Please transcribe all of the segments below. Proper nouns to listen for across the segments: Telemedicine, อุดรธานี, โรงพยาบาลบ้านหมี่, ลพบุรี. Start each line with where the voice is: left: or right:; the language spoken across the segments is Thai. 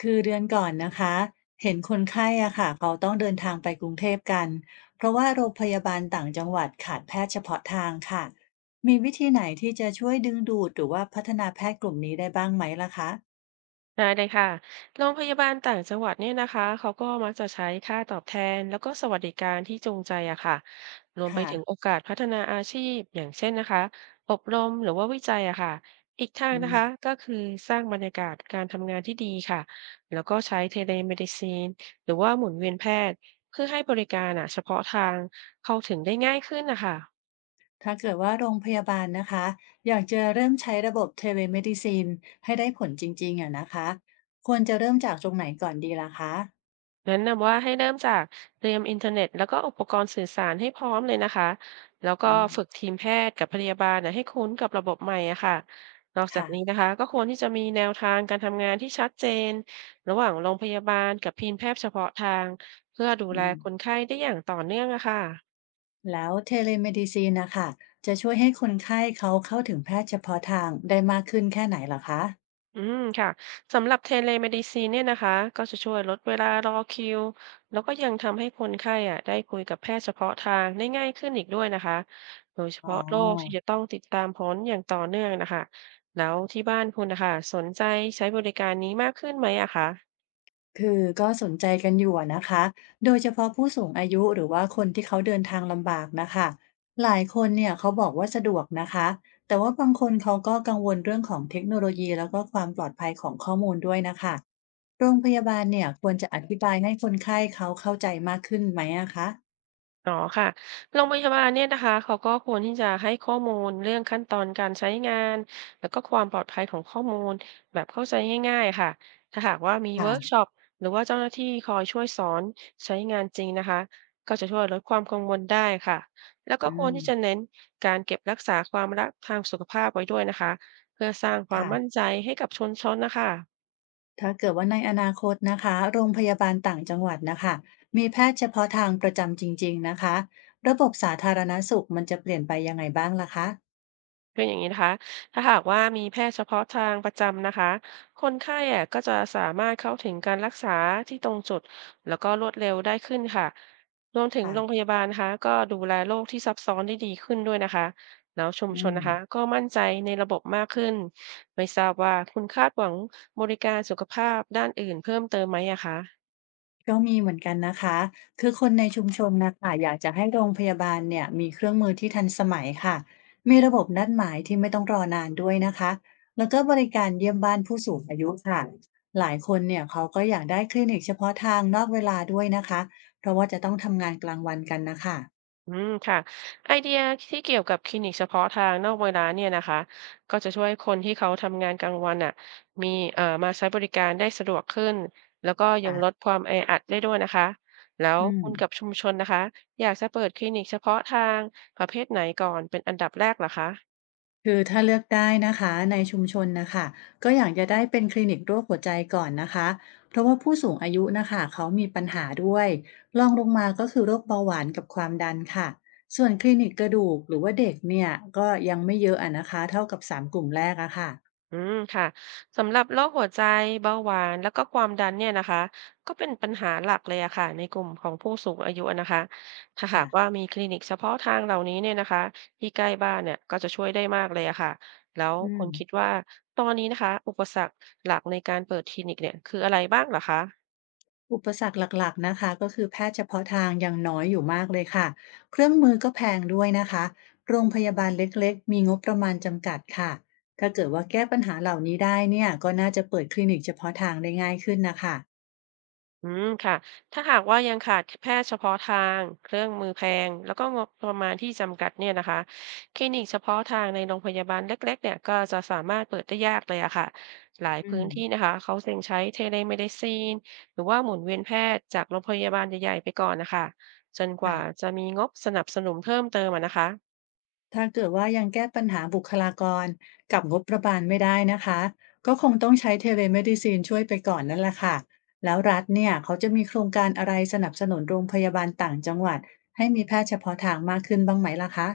left: คือเดือนก่อนนะคะเห็นคนไข้อะค่ะเขาต้องเดินทางไปกรุงเทพกันเพราะว่าโรงพยาบาลต่างจังหวัดขาดแพทย์เฉพาะทางค่ะมีวิธีไหนที่จะช่วยดึงดูดหรือว่าพัฒนาแพทย์กลุ่มนี้ได้บ้างไหมล่ะคะ
right: ได้เลยค่ะโรงพยาบาลต่างจังหวัดเนี่ยนะคะเขาก็มักจะใช้ค่าตอบแทนแล้วก็สวัสดิการที่จูงใจอะค่ะรวมไป
left: ค่ะ
right: ถึงโอกาสพัฒนาอาชีพอย่างเช่นนะคะอบรมหรือว่าวิจัยอะค่ะอีกทาง
left: อื
right: นะ
left: ม
right: คะก็คือสร้างบรรยากาศการทำงานที่ดีค่ะแล้วก็ใช้เทเลเมดิซีนหรือว่าหมุนเวียนแพทย์เพื่อให้บริการอะเฉพาะทางเข้าถึงได้ง่ายขึ้นนะคะ
left: ถ้าเกิดว่าโรงพยาบาลนะคะอยากจะเริ่มใช้ระบบเทเลเมดิซินให้ได้ผลจริงๆอะนะคะควรจะเริ่มจากตรงไหนก่อนดีล่ะคะ
right: แนะนำว่าให้เริ่มจากเตรียมอินเทอร์เน็ตแล้วก็อุปกรณ์สื่อสารให้พร้อมเลยนะคะแล้วก็
left: อืม
right: ฝึกทีมแพทย์กับพยาบาลนะให้คุ้นกับระบบใหม่อะค่ะนอกจาก
left: ค่ะ
right: นี้นะคะก็ควรที่จะมีแนวทางการทำงานที่ชัดเจนระหว่างโรงพยาบาลกับทีมแพทย์เฉพาะทางเพื่อดู
left: อื
right: แล
left: ม
right: คนไข้ได้อย่างต่อเนื่องอะค่ะ
left: แล้วเทเลเมดิซีนนะคะจะช่วยให้คนไข้เขาเข้าถึงแพทย์เฉพาะทางได้มากขึ้นแค่ไหนเหรอคะ
right: อืมค่ะสำหรับ Telemedicine เลเมดิซีนเนี่ยนะคะก็จะช่วยลดเวลารอคิวแล้วก็ยังทำให้คนไข้อะได้คุยกับแพทย์เฉพาะทางได้ง่ายขึ้นอีกด้วยนะคะโดยเฉ
left: อ๋อ
right: พาะโรคที่จะต้องติดตามผลอย่างต่อเนื่องนะคะแล้วที่บ้านคุณนะคะสนใจใช้บริการนี้มากขึ้นไหมอะคะ
left: คือก็สนใจกันอยู่อะนะคะโดยเฉพาะผู้สูงอายุหรือว่าคนที่เขาเดินทางลำบากนะคะหลายคนเนี่ยเขาบอกว่าสะดวกนะคะแต่ว่าบางคนเขาก็กังวลเรื่องของเทคโนโลยีแล้วก็ความปลอดภัยของข้อมูลด้วยนะคะโรงพยาบาลเนี่ยควรจะอธิบายให้คนไข้เขาเข้าใจมากขึ้นไหมอะคะ
right: อ๋อค่ะโรงพยาบาลเนี่ยนะคะเขาก็ควรที่จะให้ข้อมูลเรื่องขั้นตอนการใช้งานแล้วก็ความปลอดภัยของข้อมูลแบบเข้าใจง่ายๆค่ะถ้าหากว่ามีเวิร์ก
left: ค่ะ
right: ช็อปหรือว่าเจ้าหน้าที่คอยช่วยสอนใช้งานจริงนะคะก็จะช่วยลดความกังวลได้ค่ะแล้วก็
left: อื
right: ควร
left: ม
right: ที่จะเน้นการเก็บรักษาความลับทางสุขภาพไว้ด้วยนะคะเพื่อสร้างความ
left: ค่ะ
right: มั่นใจให้กับชุมชนนะคะ
left: ถ้าเกิดว่าในอนาคตนะคะโรงพยาบาลต่างจังหวัดนะคะมีแพทย์เฉพาะทางประจำจริงๆนะคะระบบสาธารณสุขมันจะเปลี่ยนไปยังไงบ้างล่ะคะ
right: คืออย่างนี้นะคะถ้าหากว่ามีแพทย์เฉพาะทางประจำนะคะคนไข้อะก็จะสามารถเข้าถึงการรักษาที่ตรงจุดแล้วก็รวดเร็วได้ขึ้นค่ะรวมถึง
left: ค่ะ
right: โรงพยาบาลนะคะก็ดูแลโรคที่ซับซ้อนได้ดีขึ้นด้วยนะคะแล้วชุมช
left: อื
right: น
left: ม
right: นะคะก็มั่นใจในระบบมากขึ้น ไม่ทราบว่าคุณคาดหวังบริการสุขภาพด้านอื่นเพิ่มเติมไหมอะคะ
left: ก็มีเหมือนกันนะคะคือคนในชุมชนนะคะอยากจะให้โรงพยาบาลเนี่ยมีเครื่องมือที่ทันสมัยค่ะมีระบบนัดหมายที่ไม่ต้องรอนานด้วยนะคะแล้วก็บริการเยี่ยมบ้านผู้สูงอายุค่ะหลายคนเนี่ยเขาก็อยากได้คลินิกเฉพาะทางนอกเวลาด้วยนะคะเพราะว่าจะต้องทำงานกลางวันกันนะคะ
right: อืมค่ะไอเดียที่เกี่ยวกับคลินิกเฉพาะทางนอกเวลาเนี่ยนะคะก็จะช่วยคนที่เขาทำงานกลางวันอ่ะมีมาใช้บริการได้สะดวกขึ้นแล้วก็ยังลดความแออัดได้ด้วยนะคะแล้ว
left: อื
right: คุ
left: ม
right: ณกับชุมชนนะคะอยากจะเปิดคลินิกเฉพาะทางประเภทไหนก่อนเป็นอันดับแรกเหรอคะ
left: คือถ้าเลือกได้นะคะในชุมชนนะคะก็อยากจะได้เป็นคลินิกโรคหัวใจก่อนนะคะเพราะว่าผู้สูงอายุนะคะเขามีปัญหาด้วยรองลงมาก็คือโรคเบาหวานกับความดันค่ะส่วนคลินิกกระดูกหรือว่าเด็กเนี่ยก็ยังไม่เยอะอะนะคะเท่ากับสามกลุ่มแรกอะค่ะ
right: อืมค่ะสำหรับโรคหัวใจเบาหวานแล้วก็ความดันเนี่ยนะคะก็เป็นปัญหาหลักเลยอะค่ะในกลุ่มของผู้สูงอายุอะนะคะถ้าหาก
left: ค่ะ
right: ว่ามีคลินิกเฉพาะทางเหล่านี้เนี่ยนะคะที่ใกล้บ้านเนี่ยก็จะช่วยได้มากเลยอะค่ะแล้ว
left: อื
right: คุ
left: ม
right: ณคิดว่าตอนนี้นะคะอุปสรรคหลักในการเปิดคลินิกเนี่ยคืออะไรบ้างเหรอคะ
left: อุปสรรคหลักๆนะคะก็คือแพทย์เฉพาะทางยังน้อยอยู่มากเลยค่ะเครื่องมือก็แพงด้วยนะคะโรงพยาบาลเล็กๆมีงบประมาณจำกัดค่ะถ้าเกิดว่าแก้ปัญหาเหล่านี้ได้เนี่ยก็น่าจะเปิดคลินิกเฉพาะทางได้ง่ายขึ้นนะคะ
right: อืมค่ะถ้าหากว่ายังขาดแพทย์เฉพาะทางเครื่องมือแพงแล้วก็งบประมาณที่จำกัดเนี่ยนะคะคลินิกเฉพาะทางในโรงพยาบาลเล็กๆเนี่ยก็จะสามารถเปิดได้ยากเลยอะค่ะหลาย
left: อื
right: พื้น
left: ม
right: ที่นะคะเขาเซ็งใช้เทเลเมดิซีนหรือว่าหมุนเวียนแพทย์จากโรงพยาบาลใหญ่ๆไปก่อนนะคะจนกว่า
left: ค่ะ
right: จะมีงบสนับสนุนเพิ่มเติมอะนะคะ
left: ถ้าเกิดว่ายังแก้ปัญหาบุคลากรกับงบประมาณไม่ได้นะคะก็คงต้องใช้เทเลเมดิซีนช่วยไปก่อนนั่นแหละค่ะแล้วรัฐเนี่ยเขาจะมีโครงการอะไรสนับสนุนโรงพยาบาลต่างจังหวัดให้มีแพทย์เฉพาะทางมากขึ้นบ้างไหมล่ะคะ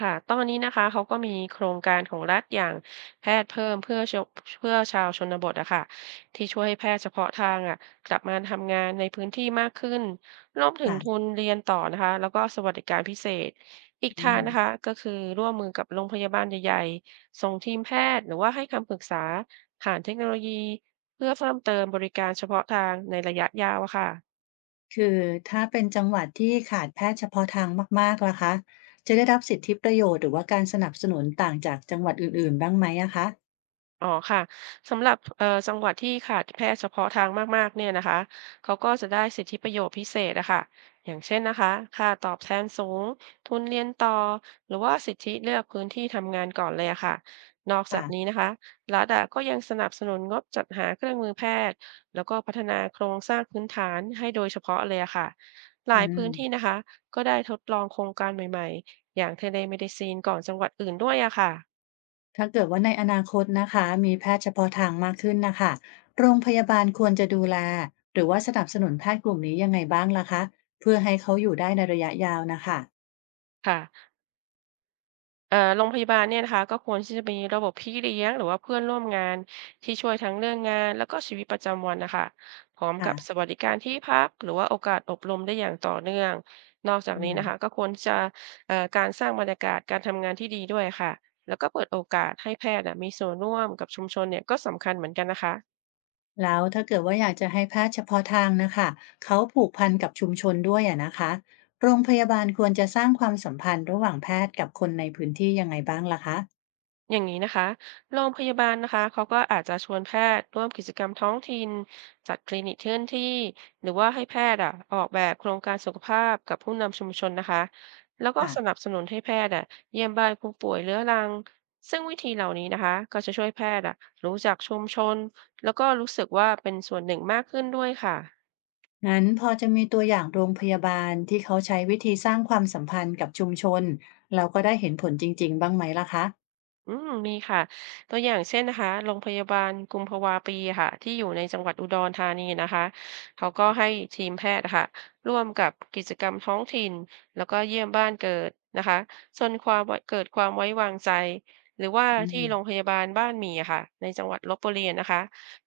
right: ค่ะตอนนี้นะคะเขาก็มีโครงการของรัฐอย่างแพทย์เพิ่มเพื่อาวชนบทอะค่ะที่ช่วยให้แพทย์เฉพาะทางอะกลับมาทำงานในพื้นที่มากขึ้นรวมถึงทุ
left: ค่ะ
right: นเรียนต่อนะคะแล้วก็สวัสดิการพิเศษอีก
left: อื
right: ทาง
left: ม
right: นะคะก็คือร่วมมือกับโรงพยาบาลใหญ่ๆส่งทีมแพทย์หรือว่าให้คำปรึกษาผ่านเทคโนโลยีเพื่อเพิ่มเติมบริการเฉพาะทางในระยะยาวอะค่ะ
left: คือถ้าเป็นจังหวัดที่ขาดแพทย์เฉพาะทางมากๆล่ะคะจะได้รับสิทธิประโยชน์หรือว่าการสนับสนุนต่างจากจังหวัดอื่นๆ บ้างไหมอะคะ
right: อ๋อค่ะสำหรับจังหวัดที่ขาดแพทย์เฉพาะทางมากๆเนี่ยนะคะเขาก็จะได้สิทธิประโยชน์พิเศษอะค่ะอย่างเช่นนะคะค่าตอบแทนสูงทุนเรียนต่อหรือว่าสิทธิเลือกพื้นที่ทำงานก่อนเลยอะค่ะนอกจา
left: ค่ะ
right: กนี้นะคะรัฐอะก็ยังสนับสนุนงบจัดหาเครื่องมือแพทย์แล้วก็พัฒนาโครงสร้างพื้นฐานให้โดยเฉพาะเลยอะค่ะห
left: อื
right: ลายพื้นที่
left: ม
right: นะคะก็ได้ทดลองโครงการใหม่ๆอย่างเทเลเมดิซีนก่อนจังหวัดอื่นด้วยอะค่ะ
left: ถ้าเกิดว่าในอนาคตนะคะมีแพทย์เฉพาะทางมากขึ้นน่ะค่ะโรงพยาบาลควรจะดูแลหรือว่าสนับสนุนแพทย์กลุ่มนี้ยังไงบ้างล่ะคะเพื่อให้เขาอยู่ได้ในระยะยาวน่ะค่ะ
right: ค่ะ โรงพยาบาลเนี่ยนะคะก็ควรที่จะมีระบบพี่เลี้ยงหรือว่าเพื่อนร่วมงานที่ช่วยทั้งเรื่องงานแล้วก็ชีวิตประจำวันนะคะพร้อม
left: ค่ะ
right: กับสวัสดิการที่พักหรือว่าโอกาสอบรมได้อย่างต่อเนื่องนอกจาก
left: อื
right: นี้
left: ม
right: นะคะก็ควรจะการสร้างบรรยากาศการทำงานที่ดีด้วยค่ะแล้วก็เปิดโอกาสให้แพทย์อะมีส่วนร่วมกับชุมชนเนี่ยก็สำคัญเหมือนกันนะคะ
left: แล้วถ้าเกิดว่าอยากจะให้แพทย์เฉพาะทางนะคะเขาผูกพันกับชุมชนด้วยอะนะคะโรงพยาบาลควรจะสร้างความสัมพันธ์ระหว่างแพทย์กับคนในพื้นที่ยังไงบ้างล่ะคะ
right: อย่างนี้นะคะโรงพยาบาลนะคะเขาก็อาจจะชวนแพทย์ร่วมกิจกรรมท้องถิ่นจัดคลินิกเคลื่อนที่ หรือว่าให้แพทย์อ่ะออกแบบโครงการสุขภาพกับผู้นำชุมชนนะคะแล้วก็สนับ
left: ค่ะ
right: สนุนให้แพทย์อ่ะเยี่ยมบ้านผู้ป่วยเรื้อรัง ซึ่งวิธีเหล่านี้นะคะก็จะช่วยแพทย์อ่ะรู้จักชุมชนแล้วก็รู้สึกว่าเป็นส่วนหนึ่งมากขึ้นด้วยค่ะ
left: งั้นพอจะมีตัวอย่างโรงพยาบาลที่เขาใช้วิธีสร้างความสัมพันธ์กับชุมชนเราก็ได้เห็นผลจริงๆบ้างไหมล่ะคะ
right: อืมมีค่ะตัวอย่างเช่นนะคะโรงพยาบาลกุมภาวาปีค่ะที่อยู่ในจังหวัดอุดรธานีนะคะเขาก็ให้ทีมแพทย์นะคะร่วมกับกิจกรรมท้องถิ่นแล้วก็เยี่ยมบ้านเกิดนะคะจนความไว้เกิดความไว้วางใจหรือว่า
left: อื
right: ที่
left: ม
right: โรงพยาบาลบ้านหมี่ค่ะในจังหวัดลพบุรีนะคะ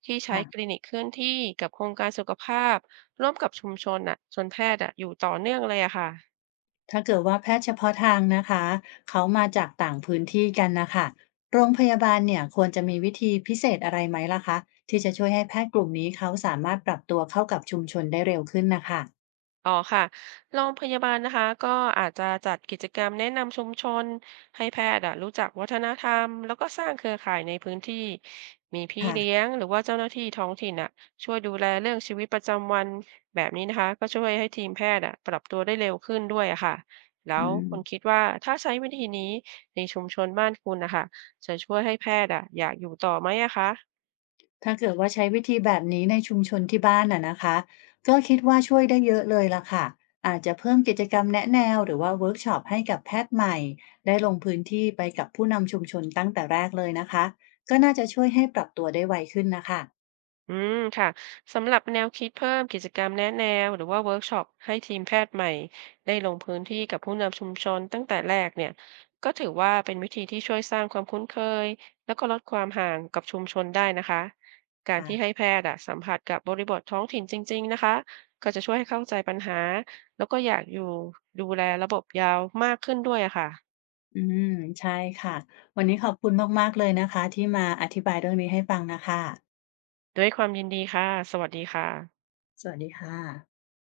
right: ที่ใช้คลิ
left: ค่ะ
right: นิกเคลื่อนที่กับโครงการสุขภาพร่วมกับชุมชนอ่ะจนแพทย์อ่ะอยู่ต่อเนื่องเลยอะค่ะ
left: ถ้าเกิดว่าแพทย์เฉพาะทางนะคะเขามาจากต่างพื้นที่กันนะคะโรงพยาบาลเนี่ยควรจะมีวิธีพิเศษอะไรไหมล่ะคะที่จะช่วยให้แพทย์กลุ่มนี้เขาสามารถปรับตัวเข้ากับชุมชนได้เร็วขึ้นนะคะ
right: อ๋อค่ะโรงพยาบาลนะคะก็อาจจะจัดกิจกรรมแนะนำชุมชนให้แพทย์อะรู้จักวัฒนธรรมแล้วก็สร้างเครือข่ายในพื้นที่มีพี่เลี้ย
left: ค่ะ
right: งหรือว่าเจ้าหน้าที่ท้องถิ่นอะช่วยดูแลเรื่องชีวิตประจำวันแบบนี้นะคะก็ช่วยให้ทีมแพทย์อะปรับตัวได้เร็วขึ้นด้วยอะค่ะแล้
left: อื
right: ว
left: ม
right: คุณคิดว่าถ้าใช้วิธีนี้ในชุมชนบ้านคุณนะคะจะช่วยให้แพทย์อะอยากอยู่ต่อไหมอะคะ
left: ถ้าเกิดว่าใช้วิธีแบบนี้ในชุมชนที่บ้านน่ะนะคะก็คิดว่าช่วยได้เยอะเลยล่ะค่ะอาจจะเพิ่มกิจกรรมแนะแนวหรือว่าเวิร์กช็อปให้กับแพทย์ใหม่ได้ลงพื้นที่ไปกับผู้นำชุมชนตั้งแต่แรกเลยนะคะก็น่าจะช่วยให้ปรับตัวได้ไวขึ้นนะคะ
right: อืมค่ะสำหรับแนวคิดเพิ่มกิจกรรมแนะแนวหรือว่าเวิร์กช็อปให้ทีมแพทย์ใหม่ได้ลงพื้นที่กับผู้นำชุมชนตั้งแต่แรกเนี่ยก็ถือว่าเป็นวิธีที่ช่วยสร้างความคุ้นเคยแล้วก็ลดความห่างกับชุมชนได้นะคะการ
left: อ่
right: ที่ให้แพทย์อะสัมผัสกับบริบทท้องถิ่นจริงๆนะคะก็จะช่วยให้เข้าใจปัญหาแล้วก็อยากอยู่ดูแลระบบยาวมากขึ้นด้วยอะค่ะ
left: อืมใช่ค่ะวันนี้ขอบคุณมากๆเลยนะคะที่มาอธิบายเรื่องนี้ให้ฟังนะคะ
right: ด้วยความยินดีค่ะสวัสดีค่ะ
left: สวัสดีค่ะ